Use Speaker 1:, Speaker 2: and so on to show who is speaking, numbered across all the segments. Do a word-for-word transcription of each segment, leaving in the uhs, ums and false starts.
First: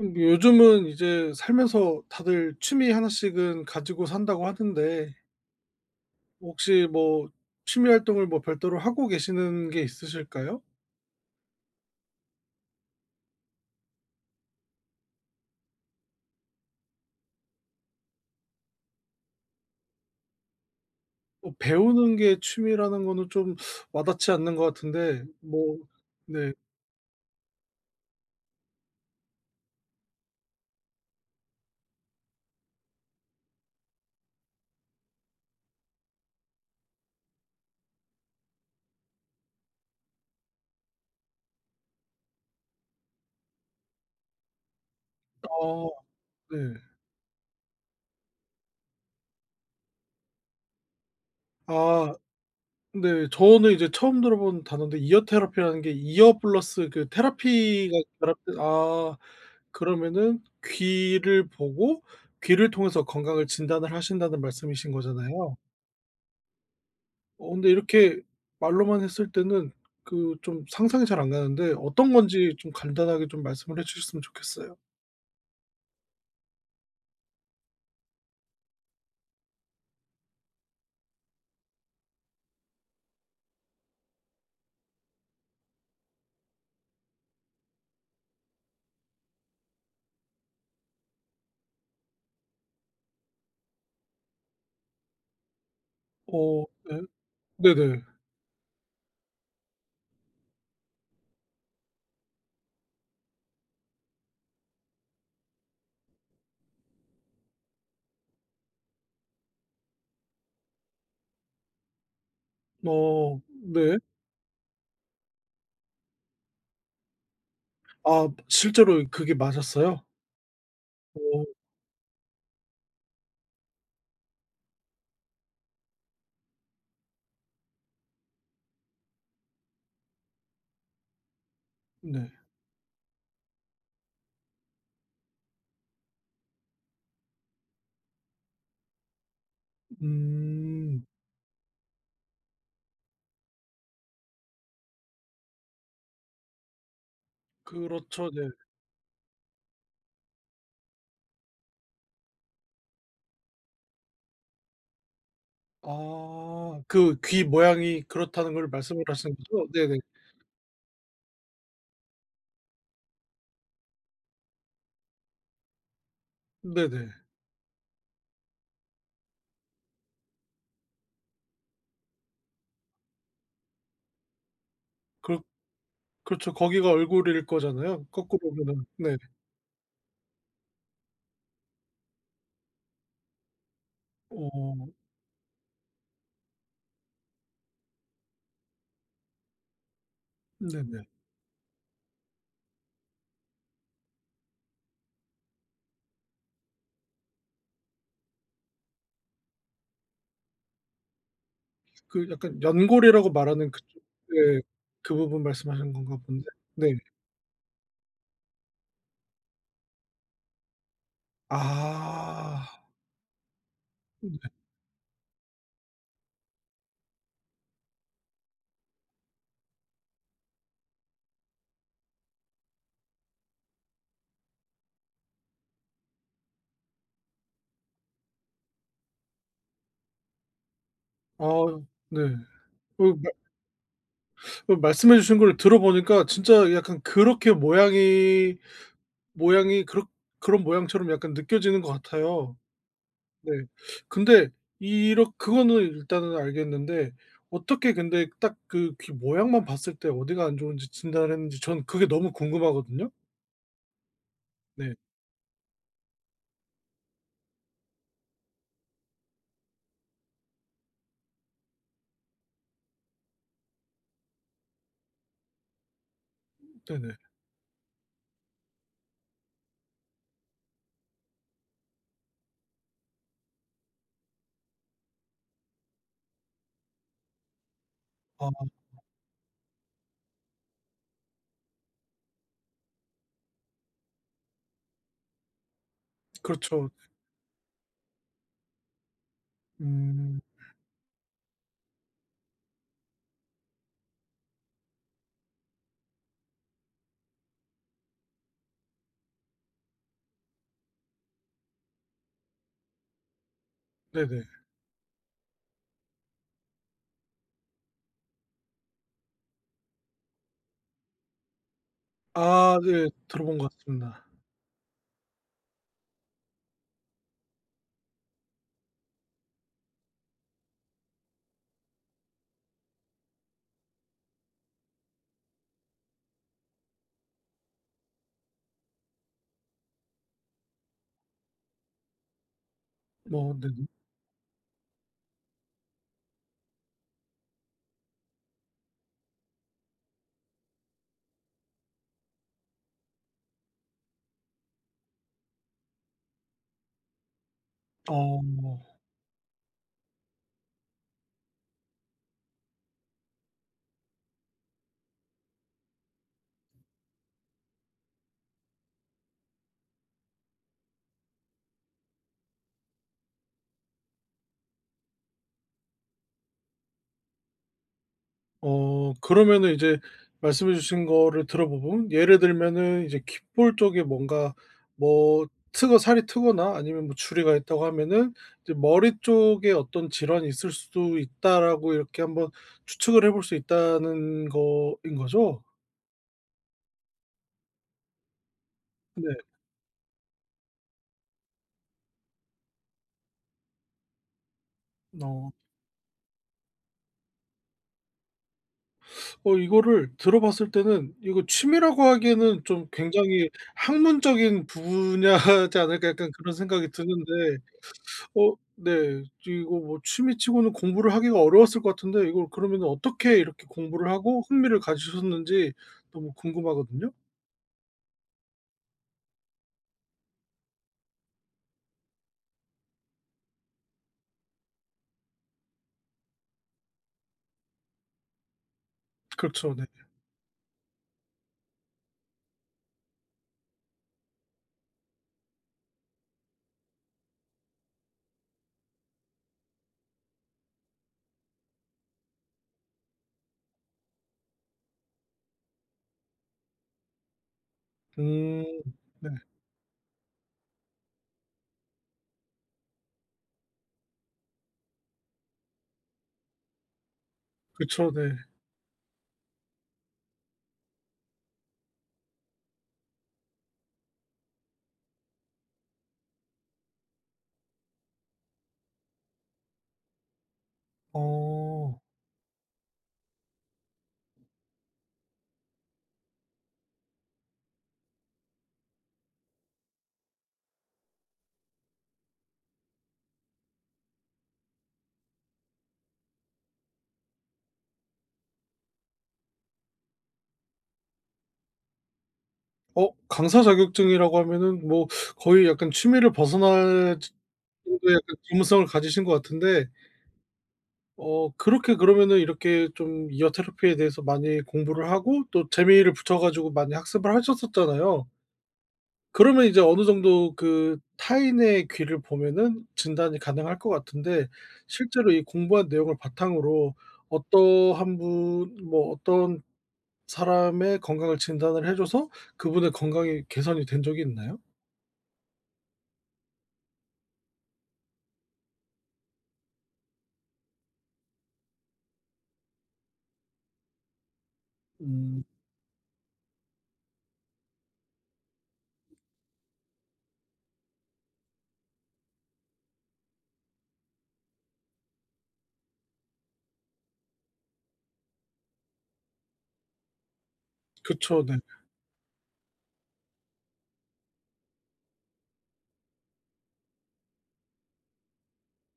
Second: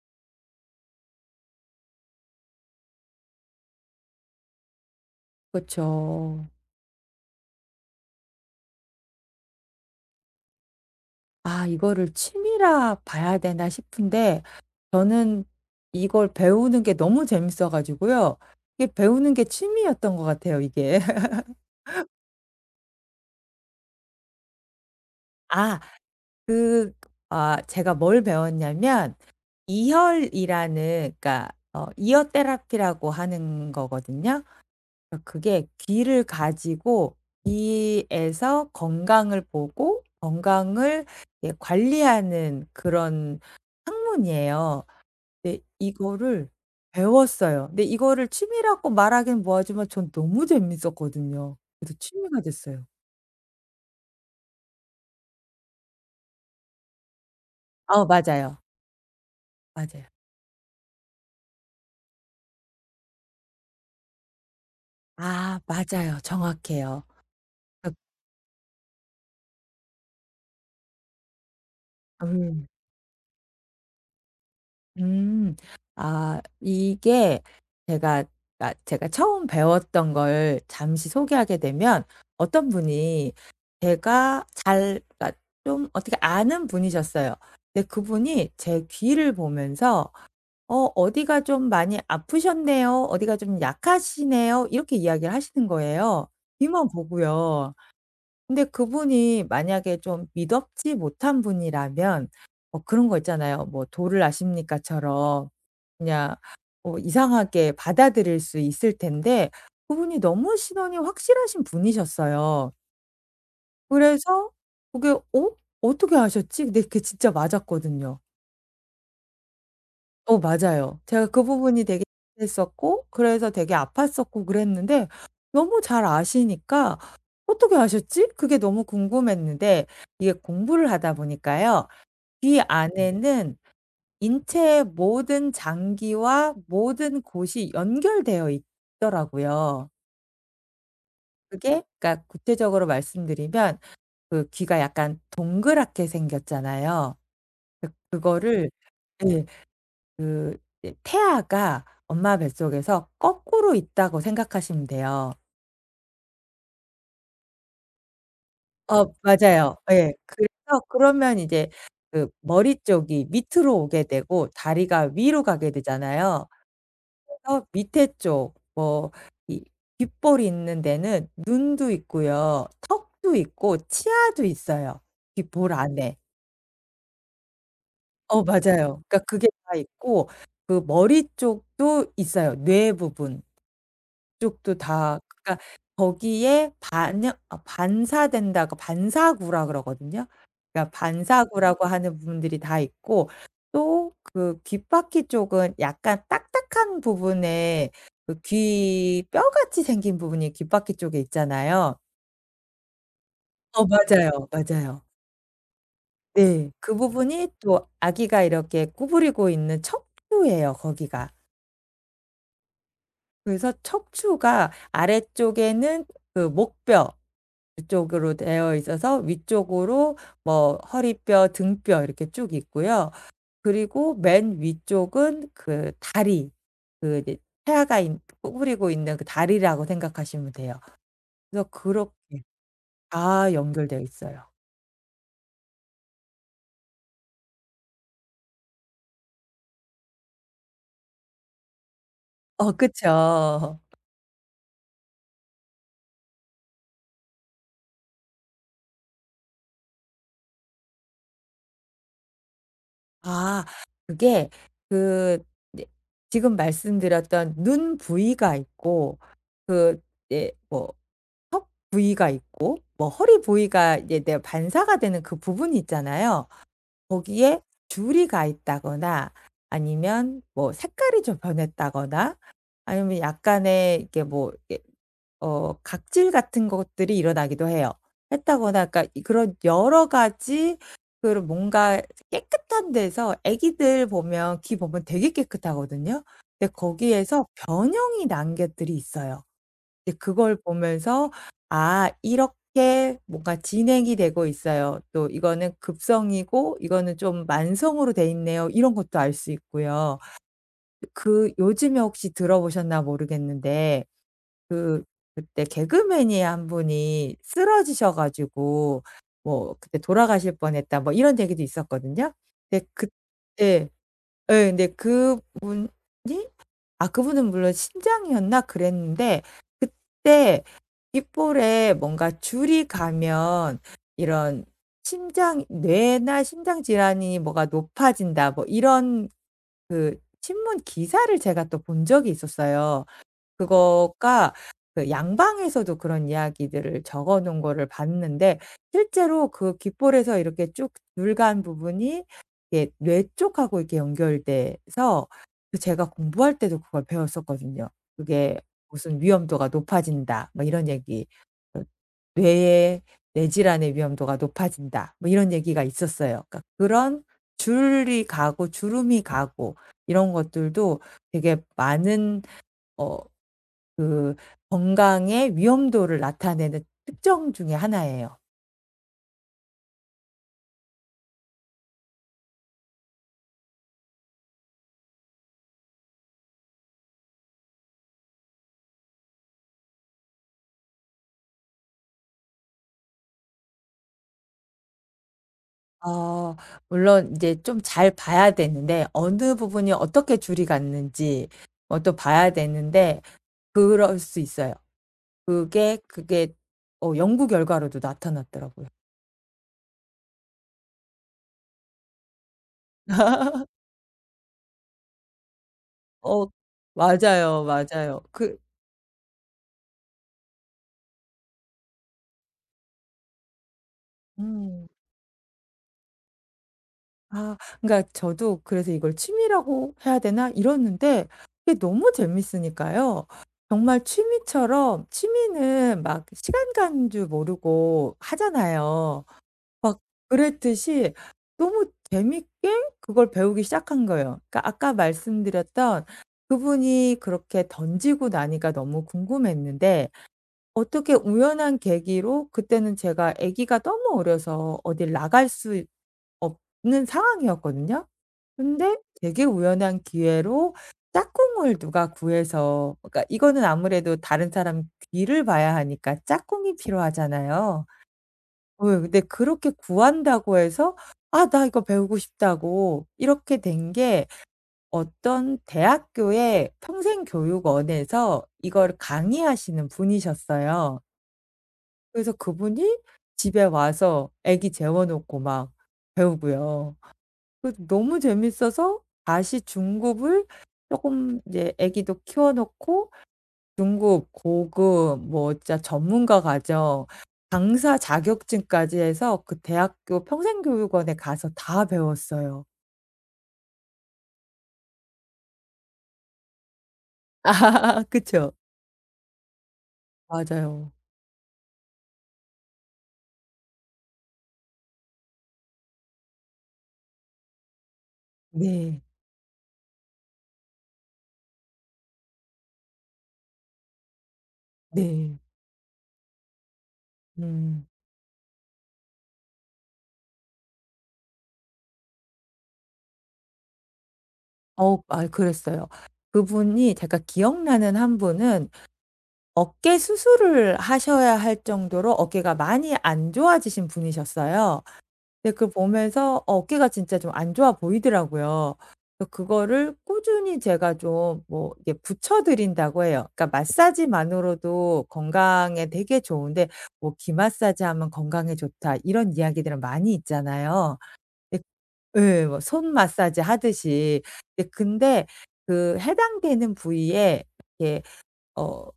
Speaker 1: 음 요즘은 이제 살면서 다들 취미 하나씩은 가지고 산다고 하는데
Speaker 2: 그쵸.
Speaker 1: 혹시 뭐 취미 활동을 뭐 별도로 하고 계시는 게 있으실까요?
Speaker 2: 아 이거를 취미라 봐야 되나 싶은데 저는 이걸 배우는 게 너무 재밌어 가지고요. 이게 배우는 게 취미였던 것 같아요 이게.
Speaker 1: 뭐 배우는 게 취미라는 거는 좀 와닿지 않는 것 같은데 뭐
Speaker 2: 아
Speaker 1: 네.
Speaker 2: 그 아 제가 뭘 배웠냐면 이혈이라는, 그러니까 어 이어 테라피라고 하는 거거든요. 그게 귀를 가지고 귀에서 건강을 보고 건강을, 예, 관리하는 그런 학문이에요. 네.
Speaker 1: 아
Speaker 2: 이거를
Speaker 1: 네.
Speaker 2: 배웠어요. 근데 이거를 취미라고 말하긴 뭐하지만 전 너무 재밌었거든요. 그래서
Speaker 1: 아
Speaker 2: 취미가 됐어요.
Speaker 1: 네. 저는 이제 처음 들어본 단어인데 이어 테라피라는 게 이어 플러스 그 테라피가
Speaker 2: 어
Speaker 1: 결합된
Speaker 2: 맞아요.
Speaker 1: 아
Speaker 2: 맞아요.
Speaker 1: 그러면은 귀를 보고 귀를 통해서 건강을 진단을 하신다는 말씀이신 거잖아요.
Speaker 2: 아 맞아요. 정확해요.
Speaker 1: 어 근데 이렇게 말로만 했을 때는 그 좀 상상이 잘 안 가는데 어떤
Speaker 2: 아,
Speaker 1: 건지
Speaker 2: 음.
Speaker 1: 좀 간단하게 좀 말씀을 해 주셨으면 좋겠어요.
Speaker 2: 음. 아 이게 제가, 아, 제가 처음 배웠던 걸 잠시 소개하게 되면 어떤 분이, 제가 잘, 아, 좀 어떻게 아는 분이셨어요. 근데 그분이 제 귀를 보면서 어 "어디가 좀 많이 아프셨네요. 어디가 좀 약하시네요." 이렇게 이야기를 하시는 거예요.
Speaker 1: 어
Speaker 2: 귀만
Speaker 1: 네.
Speaker 2: 보고요.
Speaker 1: 네네.
Speaker 2: 근데 그분이 만약에 좀 미덥지 못한 분이라면, 어 그런 거 있잖아요. 뭐 "도를 아십니까?"처럼 그냥 어 이상하게 받아들일 수 있을 텐데 그분이 너무 신원이 확실하신 분이셨어요.
Speaker 1: 어 네.
Speaker 2: 그래서 그게 '어? 어떻게 아셨지?' 근데 그게 진짜 맞았거든요.
Speaker 1: 아 실제로 그게 맞았어요?
Speaker 2: 어 맞아요.
Speaker 1: 어
Speaker 2: 제가 그 부분이 되게 했었고 그래서 되게 아팠었고 그랬는데 너무 잘 아시니까 '어떻게 아셨지?' 그게 너무 궁금했는데 이게 공부를 하다 보니까요.
Speaker 1: 네.
Speaker 2: 귀 네. 안에는 인체의 모든 장기와 모든 곳이 연결되어 있더라고요.
Speaker 1: 음.
Speaker 2: 그게, 그러니까 구체적으로 말씀드리면 그 귀가 약간 동그랗게 생겼잖아요. 그
Speaker 1: 그렇죠. 네.
Speaker 2: 그거를, 예. 그 이 태아가 엄마 뱃속에서 거꾸로 있다고 생각하시면 돼요.
Speaker 1: 아 그 귀 모양이 그렇다는 걸 말씀을
Speaker 2: 어
Speaker 1: 하시는 거죠?
Speaker 2: 맞아요.
Speaker 1: 네네.
Speaker 2: 예. 그래서 그러면 이제 그 머리 쪽이 밑으로 오게 되고 다리가 위로 가게 되잖아요.
Speaker 1: 네네.
Speaker 2: 그래서 밑에 쪽 뭐 이 귓볼이 있는 데는 눈도 있고요. 턱도 있고 치아도 있어요,
Speaker 1: 그렇
Speaker 2: 귓볼 안에.
Speaker 1: 그렇죠. 거기가 얼굴일 거잖아요,
Speaker 2: 어
Speaker 1: 거꾸로 보면은.
Speaker 2: 맞아요.
Speaker 1: 네.
Speaker 2: 그러니까 그게 다 있고 그 머리 쪽도 있어요, 뇌 부분. 쪽도
Speaker 1: 어
Speaker 2: 다 그러니까 거기에 반영 아 반사된다고 반사구라 그러거든요. 그러니까
Speaker 1: 네네.
Speaker 2: 반사구라고 하는 부분들이 다 있고 또 그 귓바퀴 쪽은 약간 딱딱한 부분에 그 귀 뼈같이 생긴 부분이 귓바퀴 쪽에 있잖아요.
Speaker 1: 그 약간 연골이라고 말하는
Speaker 2: 어
Speaker 1: 그쪽.
Speaker 2: 맞아요,
Speaker 1: 네.
Speaker 2: 맞아요.
Speaker 1: 그 부분 말씀하시는 건가 본데.
Speaker 2: 네.
Speaker 1: 네.
Speaker 2: 그
Speaker 1: 아.
Speaker 2: 부분이 또 아기가 이렇게 구부리고 있는 척추예요, 거기가. 그래서
Speaker 1: 네.
Speaker 2: 척추가 아래쪽에는 그 목뼈 위쪽으로 되어 있어서 위쪽으로 뭐 허리뼈, 등뼈 이렇게 쭉 있고요. 그리고 맨 위쪽은 그 다리, 그 이제 태아가 있 구부리고 있는 그 다리라고 생각하시면 돼요.
Speaker 1: 아
Speaker 2: 그래서 그렇게
Speaker 1: 네. 그 말
Speaker 2: 다 연결되어 있어요.
Speaker 1: 그 말씀해 주신 걸 들어보니까 진짜 약간 그렇게 모양이 모양이 그렇 그런 모양처럼 약간 느껴지는 것 같아요.
Speaker 2: 어
Speaker 1: 네.
Speaker 2: 그쵸.
Speaker 1: 근데 이렇 그거는 일단은 알겠는데 어떻게 근데 딱 그 귀 모양만 봤을 때 어디가 안 좋은지 진단을 했는지 저는 그게 너무 궁금하거든요.
Speaker 2: 아 그게
Speaker 1: 네.
Speaker 2: 그 이제 지금 말씀드렸던 눈 부위가 있고 그 이제 뭐 턱 부위가 있고 뭐 허리 부위가 이제 내 반사가 되는 그 부분이 있잖아요.
Speaker 1: 네네.
Speaker 2: 거기에 줄이 가 있다거나 아니면 뭐 색깔이 좀 변했다거나 아니면 약간의 이게 뭐 이게 어 각질 같은 것들이 일어나기도 해요.
Speaker 1: 아
Speaker 2: 했다거나 그러니까 이 그런 여러 가지 그런 뭔가 깨끗한 데서 애기들 보면 귀 보면 되게 깨끗하거든요. 근데
Speaker 1: 그렇죠.
Speaker 2: 거기에서 변형이 난 것들이 있어요. 이제
Speaker 1: 음.
Speaker 2: 그걸 보면서 '아 이렇게 뭔가 진행이 되고 있어요. 또 이거는 급성이고 이거는 좀 만성으로 돼 있네요.' 이런 것도 알 수 있고요. 그 요즘에 혹시 들어보셨나 모르겠는데
Speaker 1: 네네.
Speaker 2: 그 그때 개그맨이 한 분이 쓰러지셔 가지고 뭐 그때 "돌아가실 뻔했다." 뭐 이런 얘기도 있었거든요.
Speaker 1: 아
Speaker 2: 근데
Speaker 1: 네.
Speaker 2: 그
Speaker 1: 들어본
Speaker 2: 예.
Speaker 1: 것 같습니다.
Speaker 2: 예. 근데 그분이, 아 그분은 물론 신장이었나 그랬는데 그때 귓볼에 뭔가 줄이 가면 이런 심장 뇌나 심장 질환이 뭐가 높아진다 뭐 이런 그 신문 기사를 제가 또 본 적이 있었어요.
Speaker 1: 뭐 네네.
Speaker 2: 그거가 그 양방에서도 그런 이야기들을 적어 놓은 거를 봤는데 실제로 그 귓볼에서 이렇게 쭉 줄간 부분이 이게 뇌 쪽하고 이렇게 연결돼서 그 제가 공부할 때도 그걸 배웠었거든요.
Speaker 1: 어.
Speaker 2: 그게 무슨 "위험도가 높아진다." 뭐 이런 얘기. 어 "뇌의 뇌질환의 위험도가 높아진다." 뭐 이런 얘기가 있었어요. 그러니까 그런 줄이 가고 주름이 가고 이런 것들도 되게 많은 어 그 건강의 위험도를 나타내는 특정 중에 하나예요.
Speaker 1: 어 그러면은 이제 말씀해 주신 거를 들어보면 예를 들면은 이제 귓볼 쪽에 뭔가 뭐 트거 살이 트거나 아니면 뭐 주리가 있다고 하면은 이제 '머리 쪽에 어떤 질환이 있을 수도 있다.'라고 이렇게 한번 추측을 해볼 수 있다는 거인 거죠?
Speaker 2: 어 물론 이제 좀 잘 봐야 되는데
Speaker 1: 네.
Speaker 2: 어느 부분이 어떻게 줄이 갔는지 어 또 봐야 되는데 그럴 수 있어요.
Speaker 1: 어.
Speaker 2: 그게 그게 어 연구 결과로도 나타났더라고요.
Speaker 1: 어 이거를 들어봤을 때는 이거 취미라고 하기에는 좀 굉장히 학문적인 분야지 않을까 약간
Speaker 2: 어
Speaker 1: 그런 생각이 드는데
Speaker 2: 맞아요, 맞아요.
Speaker 1: 어
Speaker 2: 그
Speaker 1: 네. 이거 뭐 취미치고는 공부를 하기가 어려웠을 것 같은데 이걸 그러면은 어떻게 이렇게 공부를 하고 흥미를
Speaker 2: 음.
Speaker 1: 가지셨는지 너무 궁금하거든요.
Speaker 2: 아 그러니까 저도 그래서 이걸 취미라고 해야 되나 이러는데 이게 너무 재밌으니까요. 정말 취미처럼 취미는 막 시간 가는 줄 모르고 하잖아요.
Speaker 1: 그렇죠. 네.
Speaker 2: 막 그랬듯이 너무 재밌게 그걸 배우기 시작한 거예요. 그러니까 아까 말씀드렸던 그분이 그렇게 던지고 나니까 너무 궁금했는데 어떻게 우연한 계기로 그때는 제가 아기가 너무 어려서 어딜 나갈 수 없는 상황이었거든요.
Speaker 1: 음.
Speaker 2: 근데
Speaker 1: 네.
Speaker 2: 되게 우연한 기회로 짝꿍을 누가 구해서, 그러니까 이거는 아무래도 다른 사람 귀를 봐야 하니까 짝꿍이 필요하잖아요.
Speaker 1: 그쵸. 네.
Speaker 2: 어 근데 그렇게 구한다고 해서 '아 나 이거 배우고 싶다.'고 이렇게 된 게 어떤 대학교의 평생교육원에서 이걸 강의하시는 분이셨어요.
Speaker 1: 어.
Speaker 2: 그래서 그분이 집에 와서 애기 재워 놓고 막 배우고요. 그 너무 재밌어서 다시 중급을 조금 이제 아기도 키워 놓고 중급, 고급 뭐 진짜 전문가 과정, 강사 자격증까지 해서 그 대학교 평생교육원에 가서 다 배웠어요.
Speaker 1: 어 강사 자격증이라고 하면은 뭐 거의 약간 취미를 벗어날 정도의 약간
Speaker 2: 그쵸.
Speaker 1: 전문성을 가지신 것 같은데
Speaker 2: 맞아요.
Speaker 1: 어 그렇게 그러면은 이렇게 좀 이어 테라피에 대해서 많이 공부를 하고 또 재미를 붙여 가지고 많이 학습을 하셨었잖아요.
Speaker 2: 네.
Speaker 1: 그러면 이제 어느 정도 그 타인의 귀를 보면은 진단이 가능할 것 같은데 실제로
Speaker 2: 네.
Speaker 1: 이 공부한 내용을 바탕으로
Speaker 2: 음.
Speaker 1: 어떠한 분 뭐 어떤 사람의 건강을 진단을 해 줘서 그분의 건강이 개선이 된 적이 있나요?
Speaker 2: 어 아 그랬어요. 그분이 제가 기억나는 한 분은 어깨 수술을 하셔야 할 정도로 어깨가 많이 안 좋아지신 분이셨어요.
Speaker 1: 음
Speaker 2: 근데 그걸 보면서 어깨가 진짜 좀 안 좋아 보이더라고요. 그래서 그거를 꾸준히 제가 좀 뭐 이게 붙여 드린다고 해요. 그러니까 마사지만으로도 건강에 되게 좋은데 뭐 "귀 마사지하면 건강에 좋다." 이런 이야기들은 많이 있잖아요.
Speaker 1: 그쵸. 네.
Speaker 2: 예. 예 뭐손 마사지 하듯이. 예. 근데 근데 그 해당되는 부위에 이렇게 어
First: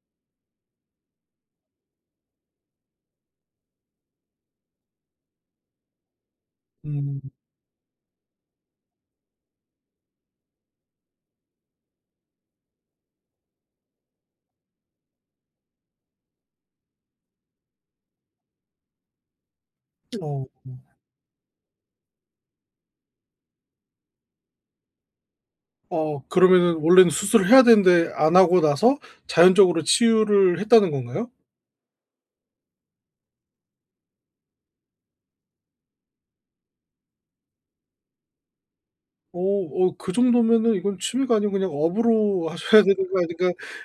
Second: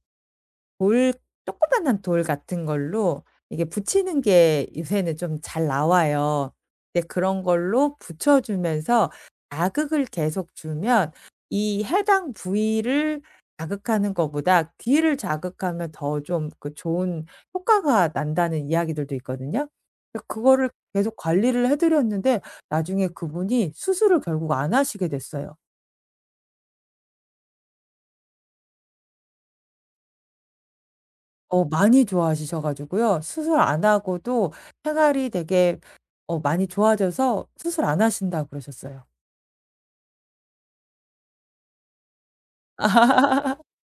Speaker 2: 돌, 조그만한 돌 같은 걸로 이게 붙이는 게 요새는 좀 잘 나와요. 근데
Speaker 1: 음.
Speaker 2: 그런 걸로 붙여 주면서 자극을 계속 주면 이 해당 부위를 자극하는 것보다 귀를 자극하면 더 좀 그 좋은 효과가 난다는 이야기들도 있거든요. 근데
Speaker 1: 어.
Speaker 2: 그거를 계속 관리를 해 드렸는데 나중에 그분이 수술을 결국 안 하시게 됐어요.
Speaker 1: 어 그러면은 원래는 수술을 해야 되는데 안 하고 나서 자연적으로 치유를 했다는 건가요?
Speaker 2: 어 많이 좋아시셔 가지고요. 수술 안 하고도 생활이 되게 어 많이 좋아져서 수술 안 하신다고 그러셨어요.
Speaker 1: 어 어 그 정도면은 이건 취미가 아니고 그냥 업으로 하셔야 되는 거 아닌가.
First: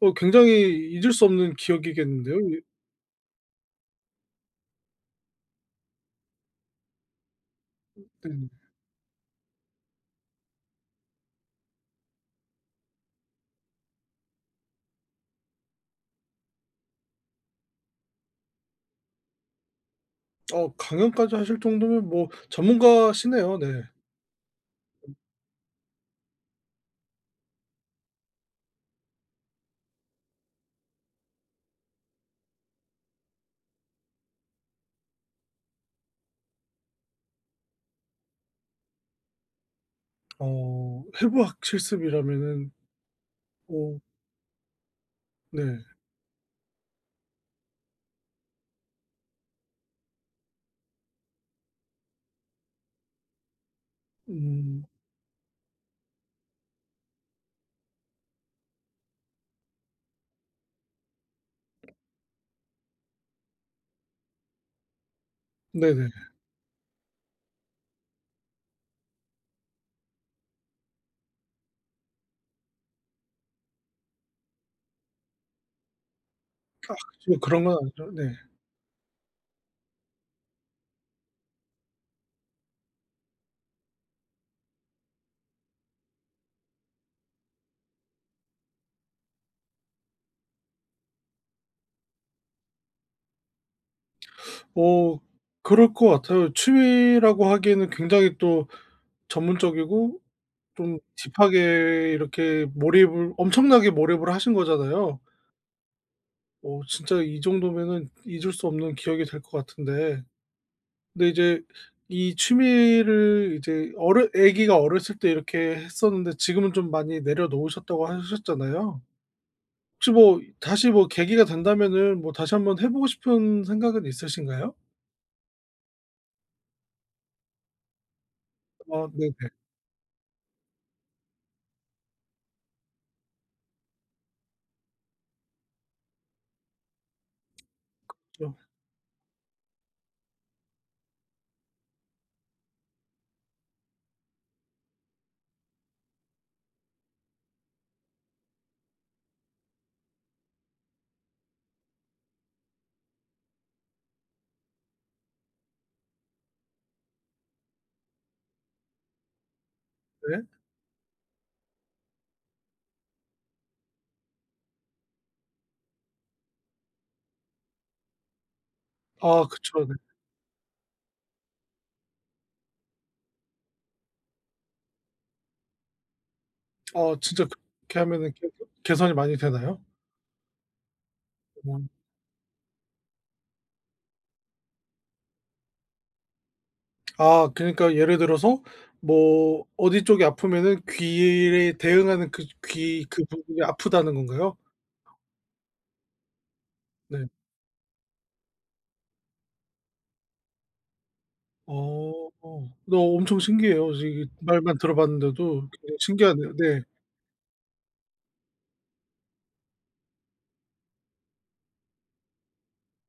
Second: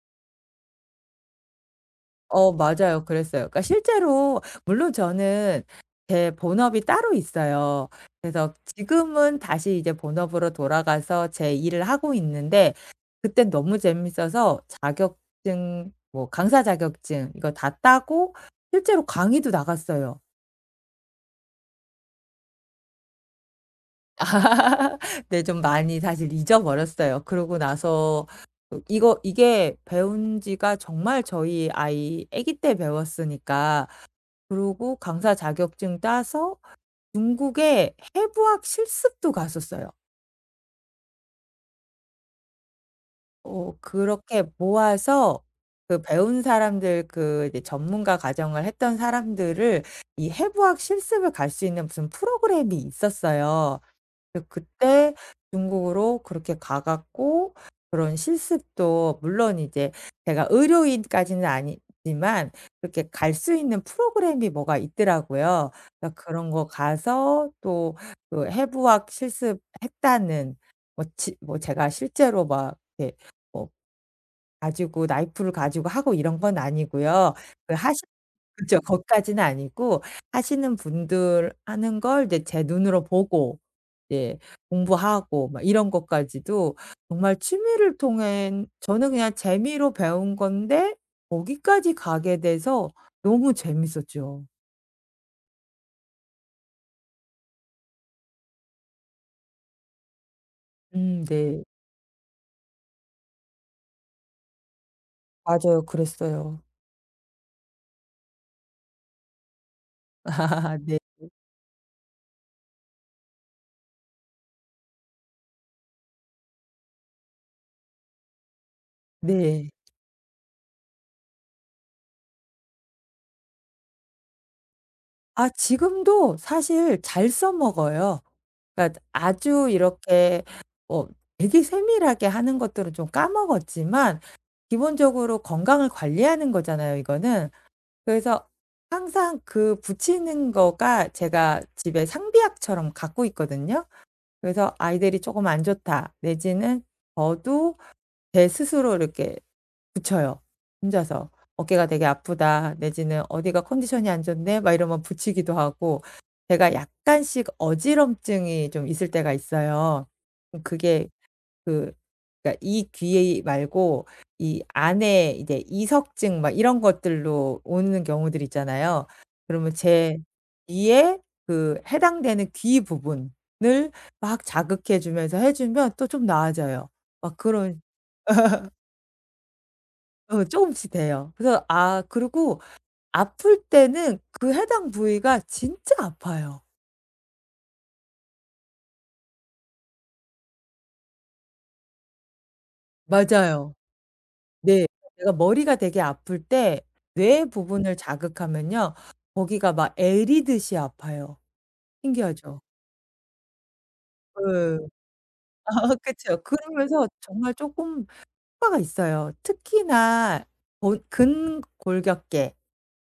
Speaker 1: 어 어 굉장히 잊을 수 없는 기억이겠는데요.
Speaker 2: 어
Speaker 1: 이
Speaker 2: 맞아요. 그랬어요. 그러니까 실제로 물론 저는 제 본업이 따로 있어요.
Speaker 1: 네.
Speaker 2: 그래서 지금은 다시 이제 본업으로 돌아가서 제 일을 하고 있는데 그땐 너무 재밌어서 자격증 뭐 강사 자격증 이거 다 따고 실제로 강의도 나갔어요.
Speaker 1: 어 강연까지 하실 정도면 뭐 전문가시네요. 네.
Speaker 2: 네 좀 많이 사실 잊어버렸어요. 그러고 나서 어 이거 이게 배운 지가 정말 저희 아이 아기 때 배웠으니까 그러고 강사 자격증 따서 중국에 해부학 실습도 갔었어요.
Speaker 1: 어 해부학 실습이라면은
Speaker 2: 어
Speaker 1: 어
Speaker 2: 그렇게 모아서
Speaker 1: 네.
Speaker 2: 그 배운 사람들 그 이제 전문가 과정을 했던 사람들을 이 해부학 실습을 갈 수 있는 무슨 프로그램이 있었어요. 근데
Speaker 1: 음
Speaker 2: 그때 중국으로 그렇게 가 갖고 그런 실습도 물론 이제 제가 의료인까지는 아니지만 그렇게 갈 수 있는 프로그램이 뭐가 있더라고요.
Speaker 1: 네네.
Speaker 2: 그러니까 그런 거 가서 또 그 해부학 실습했다는 뭐 지 뭐 제가 실제로 막 이렇게 뭐 가지고 나이프를 가지고 하고 이런 건 아니고요.
Speaker 1: 지금 그런
Speaker 2: 그
Speaker 1: 건
Speaker 2: 하시
Speaker 1: 아니죠. 네.
Speaker 2: 그죠 거기까지는 아니고 하시는 분들 하는 걸 이제 제 눈으로 보고 예 공부하고 막 이런 것까지도 정말 취미를 통한 저는 그냥 재미로 배운 건데 거기까지 가게 돼서 너무 재밌었죠.
Speaker 1: 어 그럴 것 같아요. 취미라고 하기에는 굉장히 또 전문적이고 좀
Speaker 2: 음 네.
Speaker 1: 딥하게 이렇게 몰입을 엄청나게 몰입을 하신 거잖아요.
Speaker 2: 맞아요. 그랬어요.
Speaker 1: 어 진짜 이 정도면은 잊을 수 없는 기억이 될 것 같은데
Speaker 2: 네.
Speaker 1: 근데 이제 이 취미를 이제 어르 아기가 어렸을 때 이렇게 했었는데 지금은 좀 많이 내려놓으셨다고 하셨잖아요.
Speaker 2: 네.
Speaker 1: 혹시 뭐 다시 뭐 계기가 된다면은 뭐 다시 한번 해 보고 싶은 생각은 있으신가요?
Speaker 2: 아 지금도 사실 잘 써먹어요. 그러니까
Speaker 1: 어 네네.
Speaker 2: 아주 이렇게 어 되게 세밀하게 하는 것들은 좀 까먹었지만 기본적으로 건강을 관리하는 거잖아요, 이거는. 그래서
Speaker 1: 그죠.
Speaker 2: 항상 그 붙이는 거가 제가 집에 상비약처럼 갖고 있거든요. 그래서 아이들이 조금 안 좋다 내지는 저도 제 스스로 이렇게 붙여요 혼자서. 어깨가 되게 아프다 내지는 어디가 컨디션이 안 좋네 막 이러면 붙이기도 하고 제가 약간씩 어지럼증이 좀 있을 때가 있어요.
Speaker 1: 네.
Speaker 2: 음 그게 그 그러니까 이 귀 말고 이 안에 이제 이석증 막 이런 것들로 오는 경우들 있잖아요.
Speaker 1: 아
Speaker 2: 그러면
Speaker 1: 그쵸. 네.
Speaker 2: 제 귀에 그 해당되는 귀 부분을 막 자극해 주면서 해 주면 또 좀 나아져요.
Speaker 1: 아
Speaker 2: 막
Speaker 1: 진짜
Speaker 2: 그런
Speaker 1: 그렇게 하면은 개선 개선이 많이 되나요?
Speaker 2: 어 쪼금씩 돼요. 그래서
Speaker 1: 어.
Speaker 2: 아 그리고 아플 때는 그 해당 부위가 진짜 아파요.
Speaker 1: 아 그러니까 예를 들어서 뭐 어디 쪽이 아프면은 귀에 대응하는 그 귀 그 부분이
Speaker 2: 맞아요.
Speaker 1: 아프다는 건가요?
Speaker 2: 네. 내가 머리가 되게 아플 때
Speaker 1: 네.
Speaker 2: 뇌 부분을 자극하면요. 거기가 막 애리듯이 아파요.
Speaker 1: 어.
Speaker 2: 신기하죠?
Speaker 1: 어. 너 엄청 신기해요. 지금 말만
Speaker 2: 예. 아
Speaker 1: 들어봤는데도 굉장히
Speaker 2: 그쵸.
Speaker 1: 신기하네요. 네.
Speaker 2: 그러면서 정말 쪼끔 효과가 있어요. 특히나 본 근골격계.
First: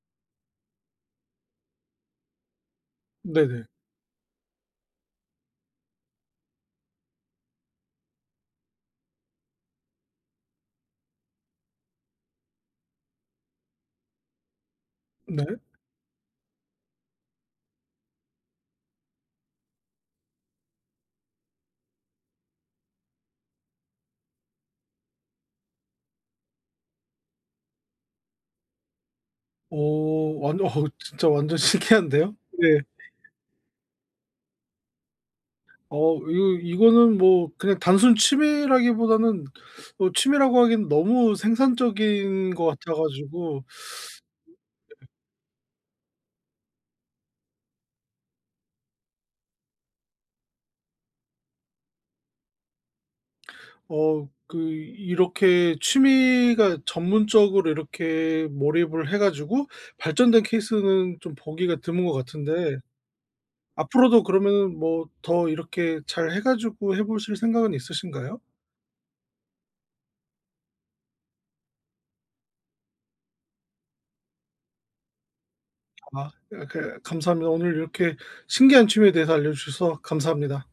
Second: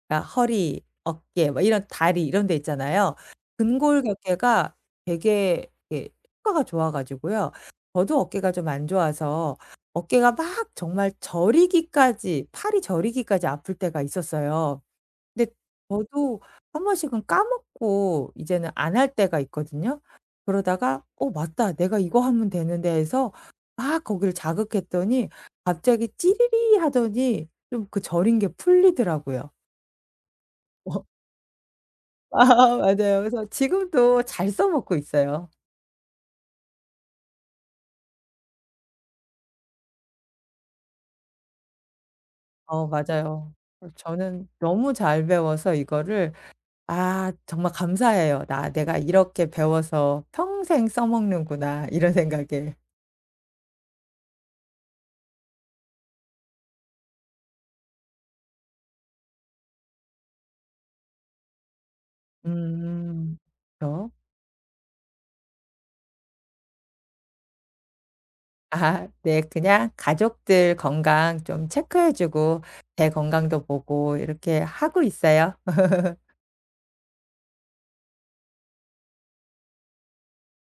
Speaker 2: 그러니까 허리, 어깨 뭐 이런 다리 이런 데 있잖아요.
Speaker 1: 네네.
Speaker 2: 근골격계가 되게 이게 효과가 좋아 가지고요. 저도 어깨가 좀 안 좋아서 어깨가 막 정말 저리기까지 팔이 저리기까지 아플 때가 있었어요.
Speaker 1: 네.
Speaker 2: 근데 저도 한 번씩은 까먹고 이제는 안 할 때가 있거든요. 그러다가 '어 맞다. 내가 이거 하면 되는데.' 해서 막 거기를 자극했더니 갑자기 찌리리 하더니 좀 그 저린 게 풀리더라고요.
Speaker 1: 어 완 어 진짜 완전 신기한데요?
Speaker 2: 아
Speaker 1: 네.
Speaker 2: 맞아요. 그래서 지금도 잘 써먹고 있어요.
Speaker 1: 어 이거 이거는 뭐 그냥 단순 취미라기보다는 어 취미라고 하기엔 너무 생산적인 것
Speaker 2: 어
Speaker 1: 같아
Speaker 2: 맞아요.
Speaker 1: 가지고
Speaker 2: 어 저는 너무 잘 배워서 이거를 아 정말 감사해요. '나 내가 이렇게 배워서 평생 써먹는구나.' 이런 생각에.
Speaker 1: 어 그 이렇게 취미가 전문적으로 이렇게 몰입을 해 가지고 발전된 케이스는 좀 보기가 드문 것 같은데
Speaker 2: 음. 그쵸.
Speaker 1: 앞으로도 그러면 뭐 더 이렇게 잘 해 가지고 해 보실 생각은 있으신가요?
Speaker 2: 아 네. 그냥 가족들 건강 좀 체크해 주고 제 건강도 보고 이렇게 하고 있어요.
Speaker 1: 아 예 그 감사합니다. 오늘 이렇게 신기한 취미에 대해서 알려 주셔서 감사합니다.